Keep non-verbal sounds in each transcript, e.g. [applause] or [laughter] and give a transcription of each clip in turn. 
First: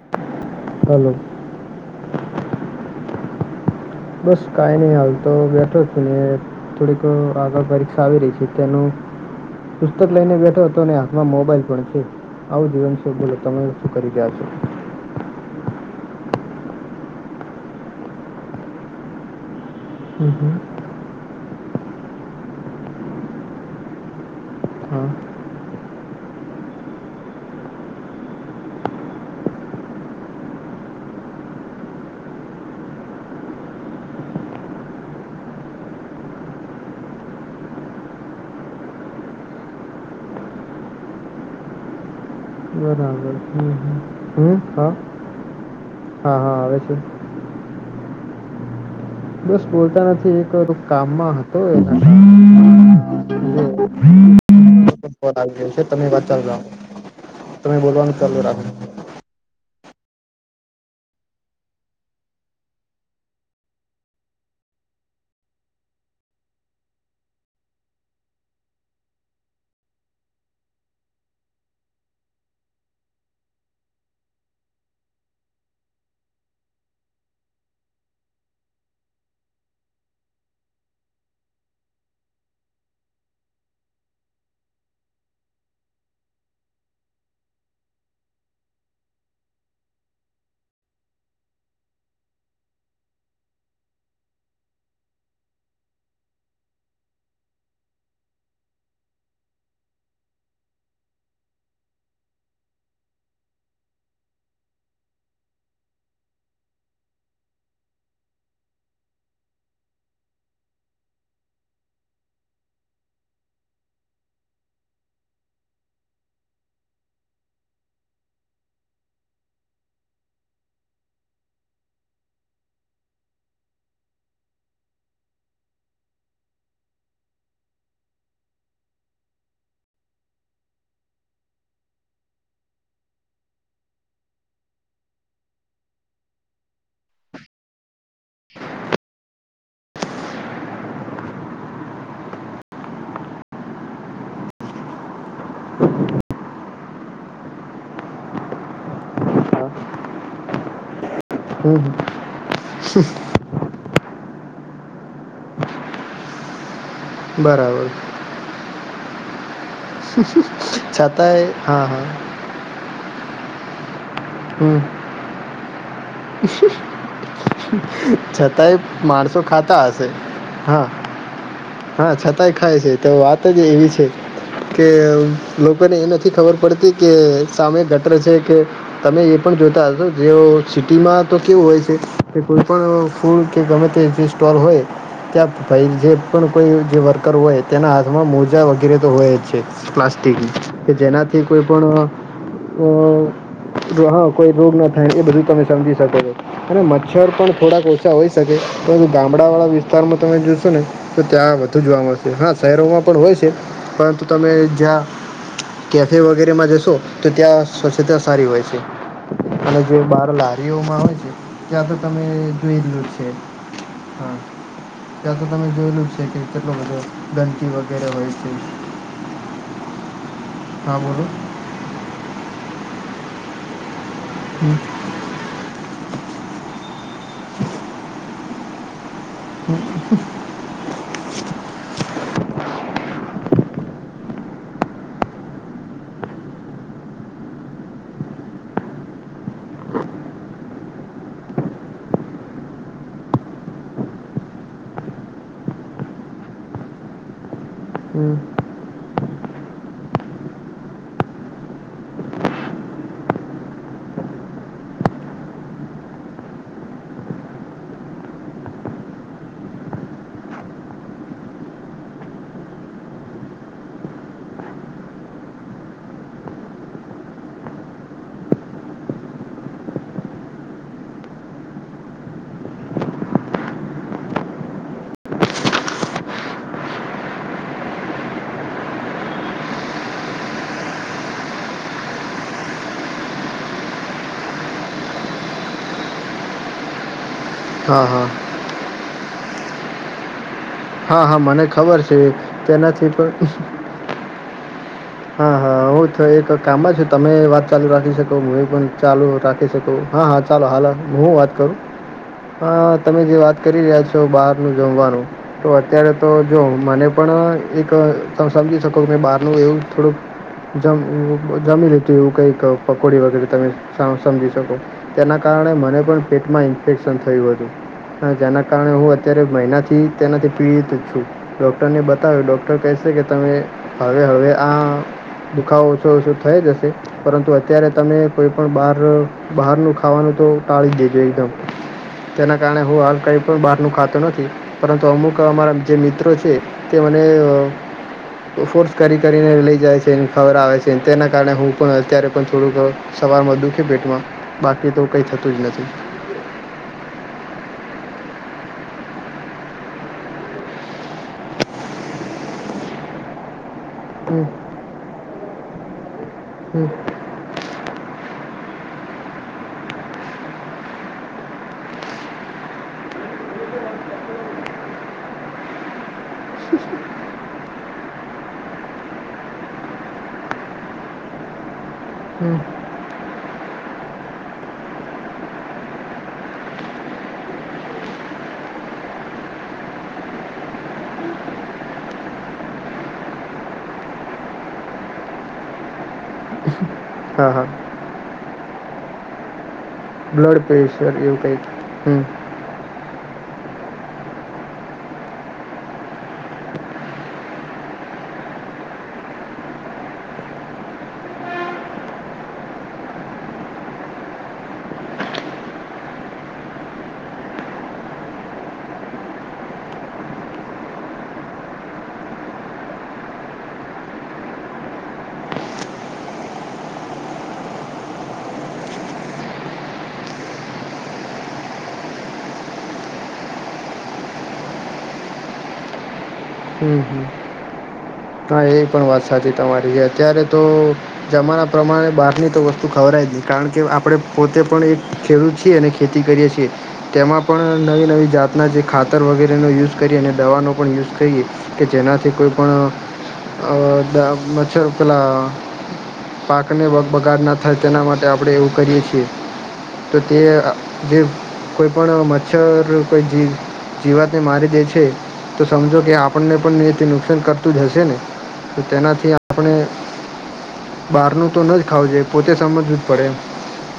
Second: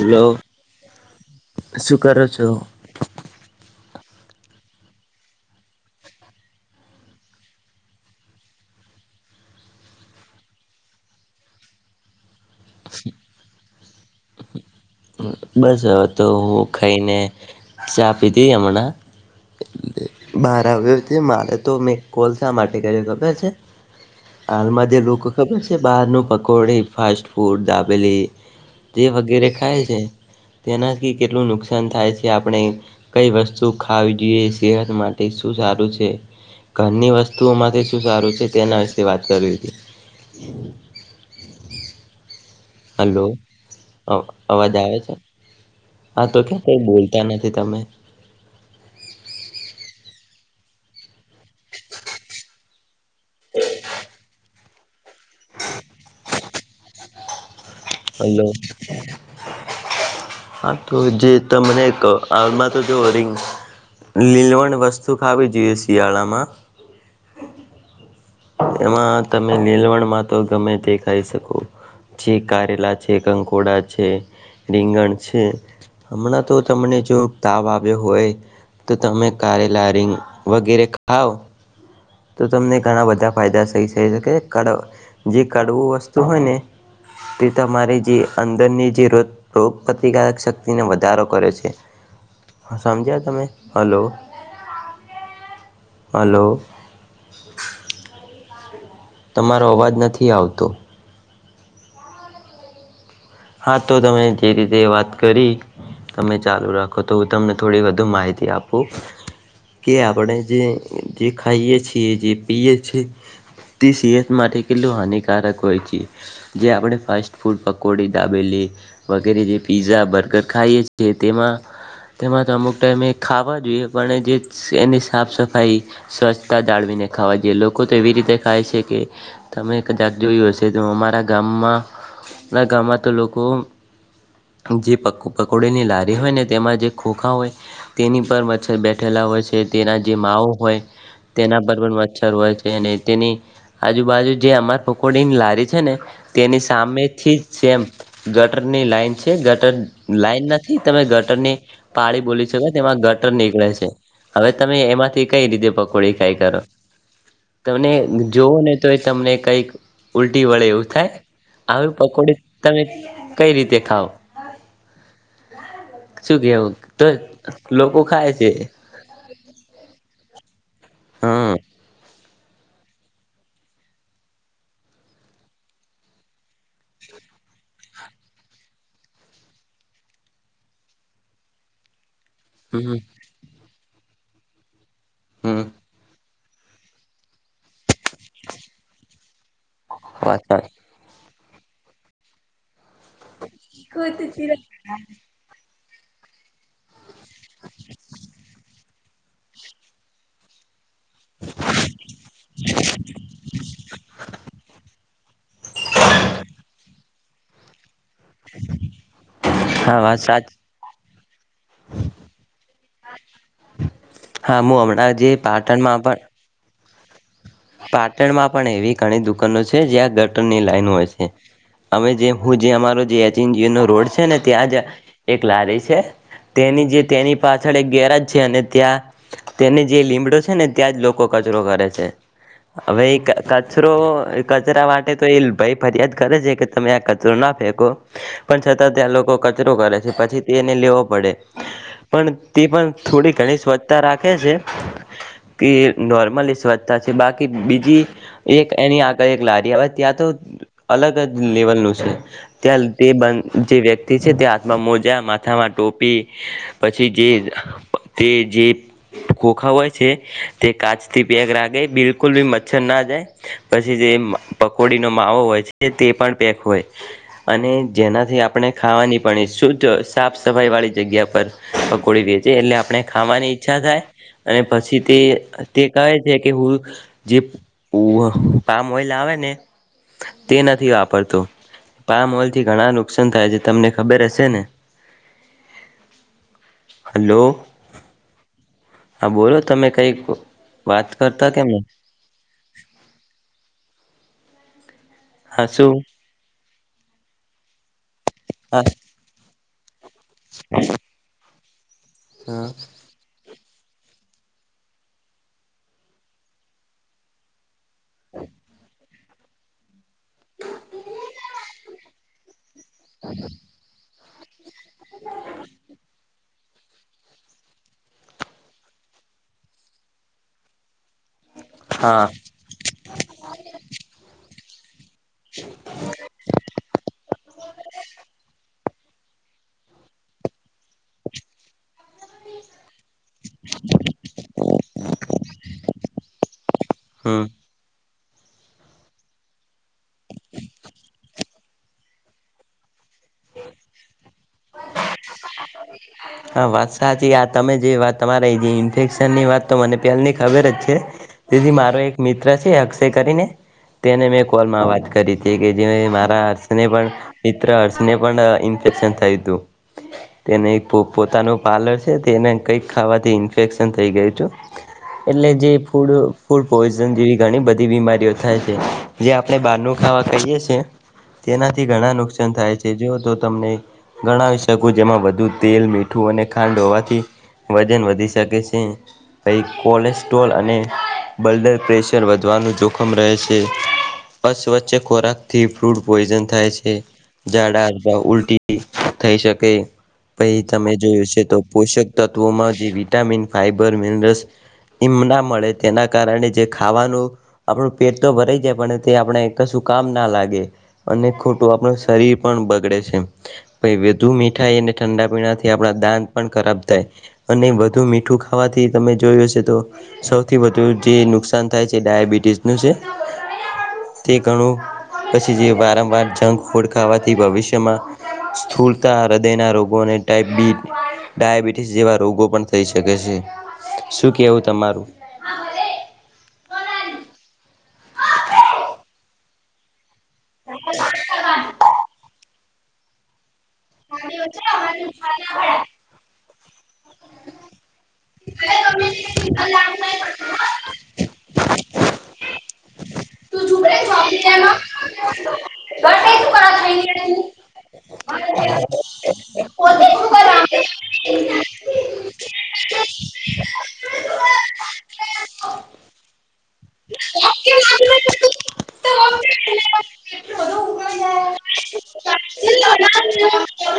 Hello, hello શું કરો છો? બસ કઈ નહી હાલ તો બેઠો છું. થોડીક આગળ પરીક્ષા આવી રહી છે તેનું પુસ્તક લઈને બેઠો હતો અને હાથમાં મોબાઈલ પણ છે. આવું જીવનશો બોલો તમે શું કરી ગયા છો? બસ હવે તો હું ખાઈને, ચા પીધી હમણાં. એટલે હમ બાર હમ આવ છે મારે તો મેં કોલ શા માટે કર ખબર છે? આલમાં જે હા લોકો ખબર છે બહાર ન પકોડે ફાસ્ટ ફૂડ દાબેલી, જે વગેરે ખાય છે. તેનાથી કેટલું નુકસાન થાય છે આપણે કઈ વસ્તુ ખાવી જોઈએ સેહત માટે શું સારું છે. ઘરની વસ્તુઓમાંથી શું સારું છે તેના વિશે વાત કરવી હતી. હલો બરાબર હમ હમ અ હમ અવાજ હા આવે છે. હા તો ક્યામ કઈ બોલતા નથી તમે. બસ બોલતા નથી એક કામમાં હતો એના. છે તમે વાત ચાલ તમે બ [inaudible] હલો. હા તો જે તમને ક આમા તો જો રિંગ લીલવણ વસ્તુ ખાવી જોઈએ શિયાળામાં એમાં તમે નીલવણમાં તો ગમે તે ખાઈ શકો. છે કારેલા છે કંકોડા છે રીંગણ છે. હમણાં તો તમને જો તાવ આવ્યો હોય તો તમે કારેલા રિંગ વગેરે ખાઓ તો તમને ઘણા બધા ફાયદા થઈ થ શકે કડ જે કડવું વસ્તુ હોય ને તે તમારે જે અંદરની જે રત રોગપ્રતિકારક શક્તિને વધારો કરે છે સમજ્યા તમે હલો હલો તમારો અવાજ નથી આવતો હા તો તમે કેવી રીતે વાત કરી. તમે ચાલુ રાખો તો હું તમને થોડી વધુ માહિતી આપું. કે આપણે જે જે ખાઈએ છીએ જે પીએ છીએ તે સીહત માટે કેટલું હાનિકારક હોય છે જે આપણે ફાસ્ટ ફૂડ પકોડી ડાબેલી વગેરે જે પીઝા બર્ગર ખાઈએી તેમાં તેમાં તો અમુક ટાઈમે ખાવા જોઈએ પણ જે એની સાફ સફાઈ સ્વચ્છતા જાળવીને ખાવા જઈએ લોકો તો એવી રીતે ખાય છે કે તમે કજાક જોયું હશે તો અમારા ગામમાં અમારા ગામમાં તો લોકો જે પકો પકોડેની લારી હોય ને તેમાં જે ખોખા હોય તેની પર મચ્છર બેઠેલા હોય છે તેના જે માઓ હોય તેના પર પણ મચ્છર હોય છે અને તેની આજુબાજુ જે અમાર પકોડીની લારી છે ને તેની સામેથી જ સેમ ગટર ની લાઈન છે હા ગટર લાઈન નથી તમે ગટ ગટર ની હમ હમ પાળી બોલી શકે તેમાં ગટર નીકળે છે. હવે તમે એમાંથી કઈ રીતે પકોડી ખાઈ કરો બરાબર તમને જોવુ ને તો એ તમને કઈક ઉલટી વડે એવું થાય છતાંય હા આવી હા પકોડી તમે કઈ રીતે ખાવ. હમ શું કેવું તો લોકો ખાય છે છતાંય. માણસો ખાતા હશે હા. હા. હ છતાંય ખાય છે તો વાત જ એવી છે. કે લોકોને એ નથી ખબર પડતી કે સામે ગટર છે કે તમે એ પણ જોતા હશો જેઓ સિટીમાં તો કેવું હોય છે કે કોઈ હમ પણ ફૂડ કે ગમે તે જે સ્ટોર હોય ત્યાં હમ ભાઈ જે પણ કોઈ જે વર્કર હોય તેના હાથમાં મોજા વગેરે તો હોય જ છે પ્લાસ્ટિક વાત ના સાચી. કે જેનાથી કોઈ પણ અ જો હા કોઈ રોગ ન થાય એ બધું તમે સમજી શકો છો અને મચ્છર પણ થોડાક ઓછા હોઈ શકે તો ગામડા વાળા વિસ્તારમાં તમે જોશો ને તો ત્યાં વધુ જોવા મળશે હા શહેરોમાં પણ હોય છે પરંતુ તમે જ્યાં કેફે વગેરેમાં જશો. તો ત્યાં સ્વચ્છતા સારી હોય છે અને હા જો વાત બહાર સાચ લાવે. લીવ મા હોય છે ત્યાં તો તમે જોઈલું છે. હા હું હમણાં જે ત્યા તો તમે પાટણમાં જોયલું પણ છે કે કેટલો બધો. વગેરે હોય પાટણમાં છે પણ એવી ઘણી દુકાનો છે જ્યાં ગટન ની લાઈન હા હોય બોલો છે. અમે જે હું જે અમારો જે આર સી સી નો રોડ છે ને ત્યાં હમ. જ. એક લારી છે તેની જે તેની પાછળ એક ગેરજ છે અને ત્યાં. તેને જે લીમડો છે ને ત્યાં જ લોકો કચરો કરે છે. હવે કચરો કચરા માટે તો એ ભાઈ ફરિયાદ કરે છે કે. તમે આ કચરો ના ફેંકો. પણ છતાં ત્યાં લોકો કચરો કરે છે પછી તે એને લેવો પડે. પણ તે પણ થોડી ઘણી સ્વચ્છતા રાખે છે. કે નોર્મલી સ્વચ્છતા છે બાકી બીજી હમ. એક. એની આગળ એક લારી આવે ત્યાં તો અલગ જ લેવલ નું છે. ત્યાં તે બ જે વ્યક્તિ છે તે હાથમાં મોજા માથામાં ટોપી. પછી જે તે જે. કોોખા હોય છે તે કાચથી પેગ રાાગે બિલકુલ બી મચ્છર ના જાય. પછી જે પકોડીનો માવો હોય છે તે પણ પેક હોય. અને જેનાથી આપણે ખાવાની પણ શુદ્ધ સાફ સફાઈવાળી જગ્યા પર. પકોડી વેચે એટલે આપણે ખાવાની ઈચ્છા થાય અને પછી તે તે કહે છે. કે હું જે પામ ઓઈલ આવે ને. તે નથી વાપરતો પા મોલ થી ઘણા નુકસાન થાય છે તમને ખબર હશે ને. [inaudible] હલો. હા હા. હા બોલો તમે કંઈક વાત. હા હા કરતા મને કેમ ખબર છે તેના થી પણ. હા હા હું તો એક કામ જ તમે વાત ચાલુ રાખી શકો હ એ પણ ચાલુ રાખી શકું. હા હા ચાલો હાલો હું વાત કરું હા. તમે જે વાત કરી રહ્યા છો બહારનું જમવાનું. તો અત્યારે તો જોઓ મને પણ એક ત સમજી શકો મેં બહારનું એવું થોડુંક. જેમ જમી લીધું એવું કઈક પકોડી વગેરે તમે. સમજી શકો તેના કારણે મને પણ પેટમાં ઇન્ફેક્શન થયું હતું. હા જેના કારણે હું અત્યારે મહિનાથી તેનાથી. પીડિત છું ડોક્ટરને હા બતાવ્યો ડોક્ટર કહેશે કે તમે હવે હવે આ. દુખાવો ઓછો ઓછો થઈ રયો છે પરંતુ અત્યારે તમે કોઈ પણ બાર. બહારનું ખાવાનું તો ટાળી દેજો એકદમ. તેના કારણે હું હાલ કઈ પણ બહાર નું ખાતોું નથી પરંતુ અમુક. અમારા જે મિત્રો છે તે મને હમ ફોર્સ કરી કરીને લઈ જાય છે. છેને ખવડાવે છે તેના કારણે હું પણ અત્યારે પણ થોડુંક. સવારમાં દુખેડ પેટમાં બાકી તો કઈ થતું જ નથી. હા વાત સાચી આ તમે જે વાત તમારે જે ઇન્ફેક્શન ની વાત તો મને પહેલની ખબર જ છે. તેથી મારો એક મિત્ર છે અક્ષય કરીને. તેને હમ મેં કોલમાં વાત કરી હતી કે જે મારા હર્ષને હમ પણ. તર અરસને પડ ન્ફેક્ષન થાયું. તેને પોતાનું પાર્લર છે તેને કંઈક ખાવાથી ઇન્ફેક્શન થઈ ગયું છું. એટલે જે ફૂડ ફૂડ પોઈઝન જેવી ઘણી બધી બીમારીઓ થાય છે. જે આપણે બહારનું ખાવા કહીએ છ છે. તેનાથી ઘણા નુકસાન હમ થાય છે જોઓ તો તમને ઘણા વિ શકો જેમાં. તેલ મીઠું અને ખાંડ હોવાથી વજન વધી શકે છે. ભાઈ કોલેસ્ટ્રોલ અને. બલડર પ્રેશર વધવાનું જોખમ રહે છે. પશ વચ્ચે ખોરાકથી ફ્રૂડ પોઈઝન થાય છે. હા હા ઝડા ઉલટી થઈ શકે. પછ બ્લડ તમે પ્રેશર જોયું એવું છે તો કંઈક પોષક હમ તત્વોમાં જે વિટામિન ફાઈબર મિનરસ. ઇમ ના મળે તેના કારણે જે ખાવાનું આપણું પેટ તો ભરાઈ જાય પણ તે આપણે કશું કામ ના લાગે. અને ખોટું આપણું શરીર પણ બગડે છે, પ વધુ મીઠાઈને ઠંડા પીણા થી આપણા દાંત પણ ખરાબ થાય. અને વધુ મીઠું ખાવાથી તમે જોયું હશે તો સૌથી વધુ જે નુકસાન થાય છે ડાયાબિટીસ નું છે, તે ઘણું પછી જે વારંવાર જંક ફૂડ ખાવાથી ભવિષ્યમાં, સ્થૂળતા હૃદયના રોગ ટ બી ડાયાબિટીસ જેવા રોગો પણ થઈ શકે છે. શું કેવું તમારું. હમ હમ. હા એ પણ વાત સાચી તમારી છે, અત્યારે તો જમાના પ્રમાણે બહારની તો વસ્તુ તો ખબરાય જ નહીં કારણ કે આપણે પોતે પણ એક ખેડૂત છીએ અને ખેતી કરીએ છીએ. તેમાં પણ નવી નવી જાતના જે ખાતર વગેરેનો યુઝ કરીએ અને દવાનો પણ યુઝ કરીએ. કે જેનાથી કોઈ પણ અ મચ્છર પટલા પાકને બગાડ ના થાય તેના માટે આપણે એવું કરીએ છીએ. તો તે જે કોઈ પણ મચ્છર કોઈ જી જીવાતને મારી દે છે, તો સમજો કે આપણને પણ નુકસાન કરતું જ હશે. ને તો તેનાથી આપણે બહારનું તો ન જ ખાવજે પોતે સમજવું જ પડે.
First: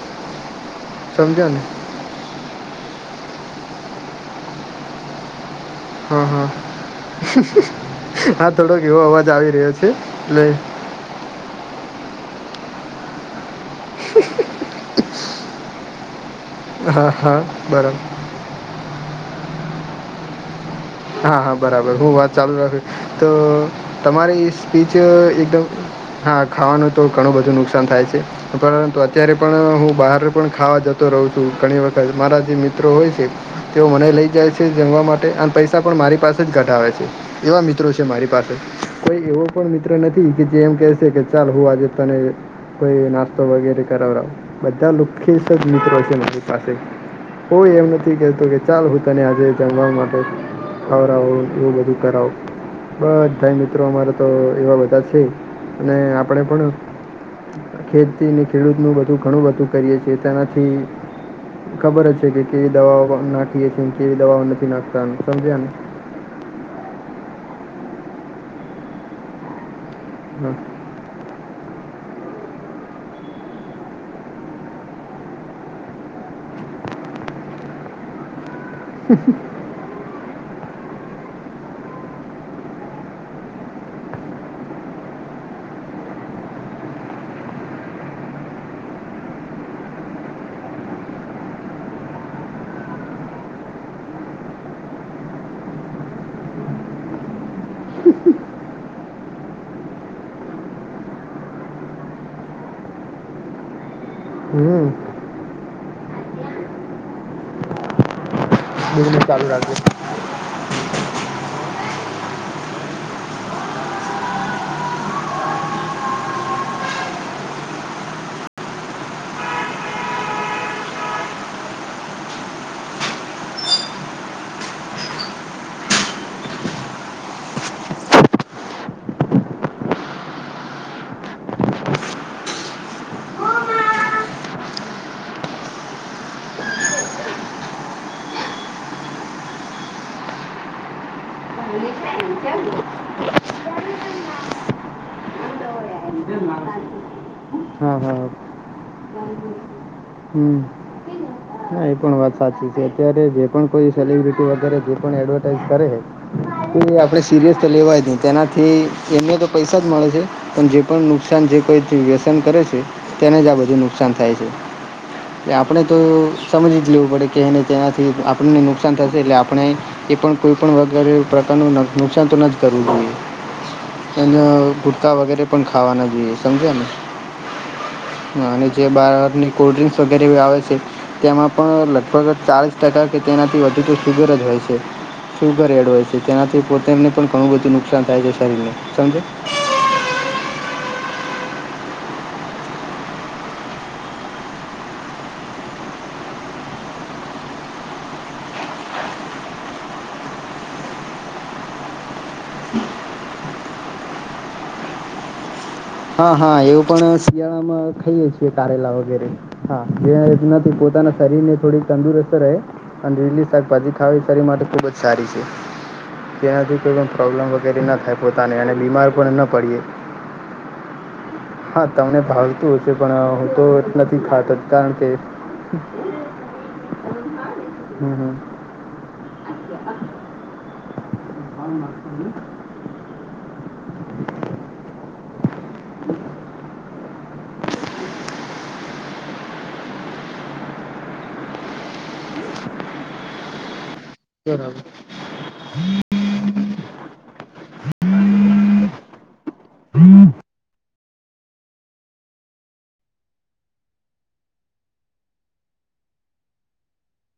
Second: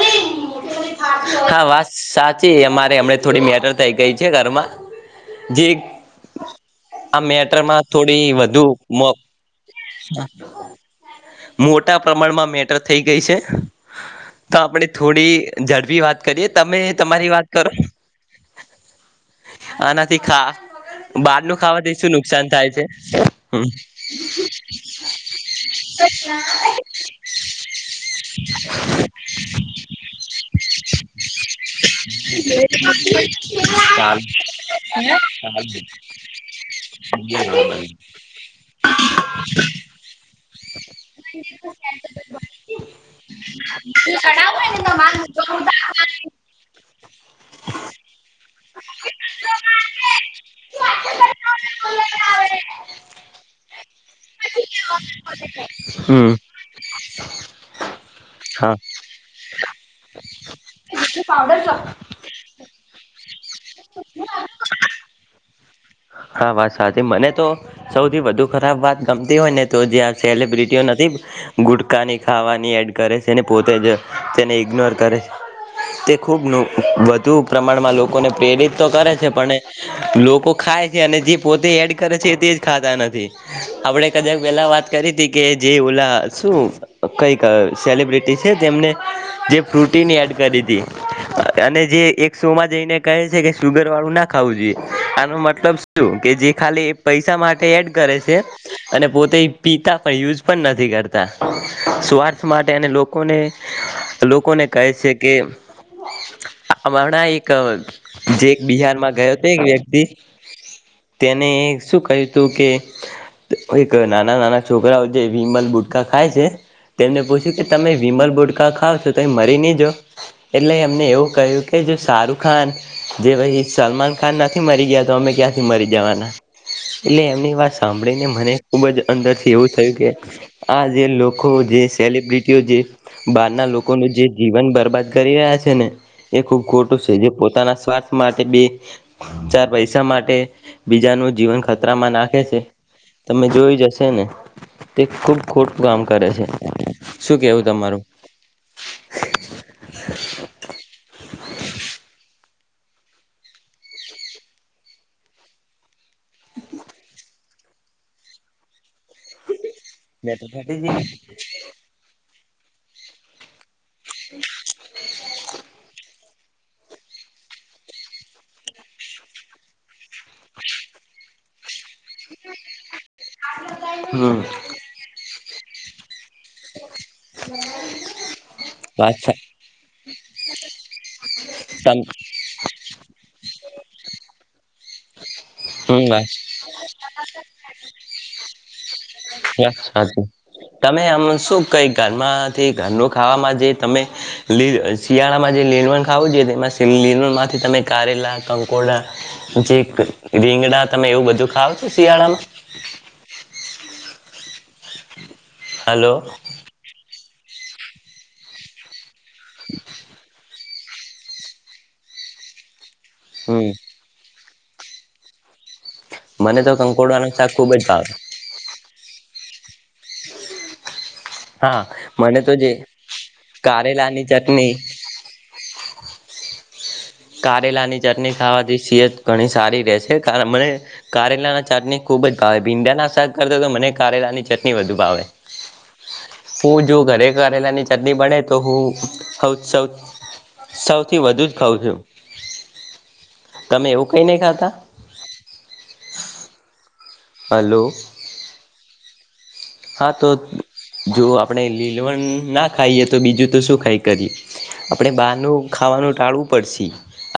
[unintelligible] સમજ્યા ને હા વાત સાચી અમારે હમને થોડી મેટર થઈ ગઈ છે ઘરમાં, જે હા હા આ મેટરમાં થોડી હા વધુ થોડોક એવો મોપ અવાજ આવી રહ્યો છે એટલે મોટા પ્રમાણમાં મેટર થઈ ગઈ છે. તો આપણે થોડી ઝડપી વાત કરીએ તમે હા તમારી હા વાત કરો. બરાબર આનાથી ખા હા બહાર હા નું બરાબર ખાવાથી શું હું વાત નુકસાન ચાલુ થાય છે? રાખું તો હમ. તમારી સ્પીચ એકદમ હા તછા [unintelligible] ખાવાનું તો ઘણું બધું નુકસાન થાય છે, પરંતુ અત્યારે પણ હું બહાર પણ ખાવા જતો રહ છું ઘણી વખત મારા જે મિત્રો હોય છે, તેઓ મને ચાલ. લઈ જાય છે જમવા માટે અને પૈસા પણ મારી પાસે જ ઘટાવે છે, એવા મિત્રો છે મારી પાસે, એવો પણ નથી કે જે એમ કે કે હમ હા ચાલ હું આજે તને કોઈ નાસ્તો વગેરે પાવડર ચો બધાખ હા મિત પાસે કોઈ એમ નથી કેતો કે ચાલ હું તને આજે જણવા માટે આવ રહો નું મધુ કરો. બસ ભાઈ મિત્રો અમારા તો એવા બધા છે, અને આપણે પણ ખેતીને ખેડૂત નું બધું ઘણું બધું કરીએ છીએ તેનાથી ખબર જ છે કે કેવી દવાઓ નાખીએીએ કેવી દવાઓ નથી નાખતા સમજ્યા ને હા વાત સાચી મને તો, સૌથી વધુ ખરાબ વાત ગમતી હોય ને તો જ્યા હા સેલિબ્રિટીઓ નથી ગુટકાાની ખાવાની એડ કરે છે અને પોતે, જ તેને ઇગ્નોર કરે છે. તે ખૂબ વધુ પ્રમાણમાં લોકોને પ્રેરિત તો કરે છે પણ લોકો ખાય છે અને જે પોતે એડ કરે છે તેજ ખાતા નથી. આપડે કદાચ પેલા વાત કરી હતી કે જે ઓલા શું કઈક સેલિબ્રિટી છે, તેમને જે ફ્રુટીન એડ કરી હતી. અને જે એક સોમાં જઈને કહે છે કે સુુગર વાળું ના ખાવું જોઈએ, આનો મતલબ- શું કે જે ખાલી પૈસા માટે એડ કરે છે. અને પોતે પીતા પણ યુઝ પણ નથી કરતા, સ્વાર્થ માટે એ લોકો લોકોને લોકોને કહે હમ છે, કેણા એક જે એક બિહાર માં બિઝનેસ ગયો ચાલુ હતો એક રાખજો વ્યક્તિ તેને શું કહ્યું તું કે એક નાના નાના છોકરાઓ જે વિમલ બુટકા ખાય છે તેમને પૂછ્યું કે તમે વિમલ બુટકા ખાવ છો તો મરી નહી જો એટલે એમને એવું કહ્યું કે જો શાહરખ ખાન જે ભાઈ સલમાન ખાન નથી મરી ગયા તો અમે ક્યાંથી મરી જવાના એટલે એમની વાત સાંભળીને મને ખુબ જ અંદર થી એવું થયું કે આ જે લોકો જે સેલિબ્રિટીઓ જે બહાર ના લોકોનું જે જીવન બરબાદ કરી રહ્યા છે ને એ ખૂબ ખોટું છે જે પોતાના સ્વાસ્થ માટે બી ચાર પૈસા માટે બીજાનું જીવન ખતરા માં નાખે છે તમે જોઈ જશે ને તે ખુબ ખોટ કામ કરે છે શું કેવું હા તમારું હા હમ હા એ પણ વાત સાચી છે. અત્યારે જે પણ કોઈ સેલિબ્રિટી વગેરે જે પણ એડવર્ટાઈઝ કરે એ આપડે સીરિયસ તો લેવાય ની તેનાથી એમને તો પૈસા જ મળે છે પણ જે પણ નુકસાન જે કોઈથી વ્યસન કરે છે તેને જ આબ જે નુકસાન થાય છે. એટલે આપણે તો સમજી જ લેવું પડે કે એને તેનાથી આપણને નુકસાન થશે એટલે આપણે એ પણ કોઈ પણ વગારે પ્રકારનું નુકસાન તો ન જ કરવું જોઈએ હમ અને ગુટકા વગેરે પણ ખાવાના જોઈએ સમજ્યા ને અને જે વાત બારની કોલ્ડ્રિંક વગેરે આવે છે તેમાં પણ લગભગ ચાલીસ ટકા કે તેનાથી વધુ તો સુુગર જ હોય છે સુગર એડ હમ હોય છે વાત તેનાથી એ પોતે એને પણ ઘણું બધું નુકસાન થાય છે શરીરને સમજે [unintelligible] તમે આમ શું કઈ ઘરમાંથી ઘરનું ખાવામાં જે તમે શિયાળામાં જે લીલવણ ખાવું જો તેમાં લીણણ માંથી તમે કારેલા કંકોડા જે રીંગડા તમે એવું બધું ખાવ છો શિયાળામાં? હલો હા હા એવું પણ શિયાળામાં ખાઈએ છીએ કારેલા વગેરે હા પોતાના શરીર ને થોડીક તંદુરસ્ત રહે અને લીલી હમ શાકભાજી ખાવી શરીર માટે ખૂબજ સારી છે મને તો તેનાથી કોઈ પણ કંકોડવાનું શાક પ્રોબ્લેમ ખુબ જ વગેરે ના ભાવે થાય પો તાને એને બીમાર પણ ન પડીએ હા, તમને મને તો જે ભાવતું હશે, પણ હું તો નથી કારેલાની ખાતો, ચટણી કારણ કે [inaudible] કારેલાની હમ હમ ચટણી ખાવાથી સીહત ઘણી સારી રહેશે કારણ મને. કારેલાની ચટણી ખૂબ જ ભાવે ભીંડા ના શાક કરતા તો મને કારેલા ની ચટણી વધુ ભાવે. હુ જો ઘરે કરેલાની ચટણી બને તો હુ સૌથી વધુ જ ખઉં છું. તમે એવું કઈ ને બરાબર હલો હા તો જો આપણે લીલવણ ના ખાઈએ તો બીજું તો શું ખાઈ કરીએ આપણે બહારનું ખાવાનું ટાળવું પડશે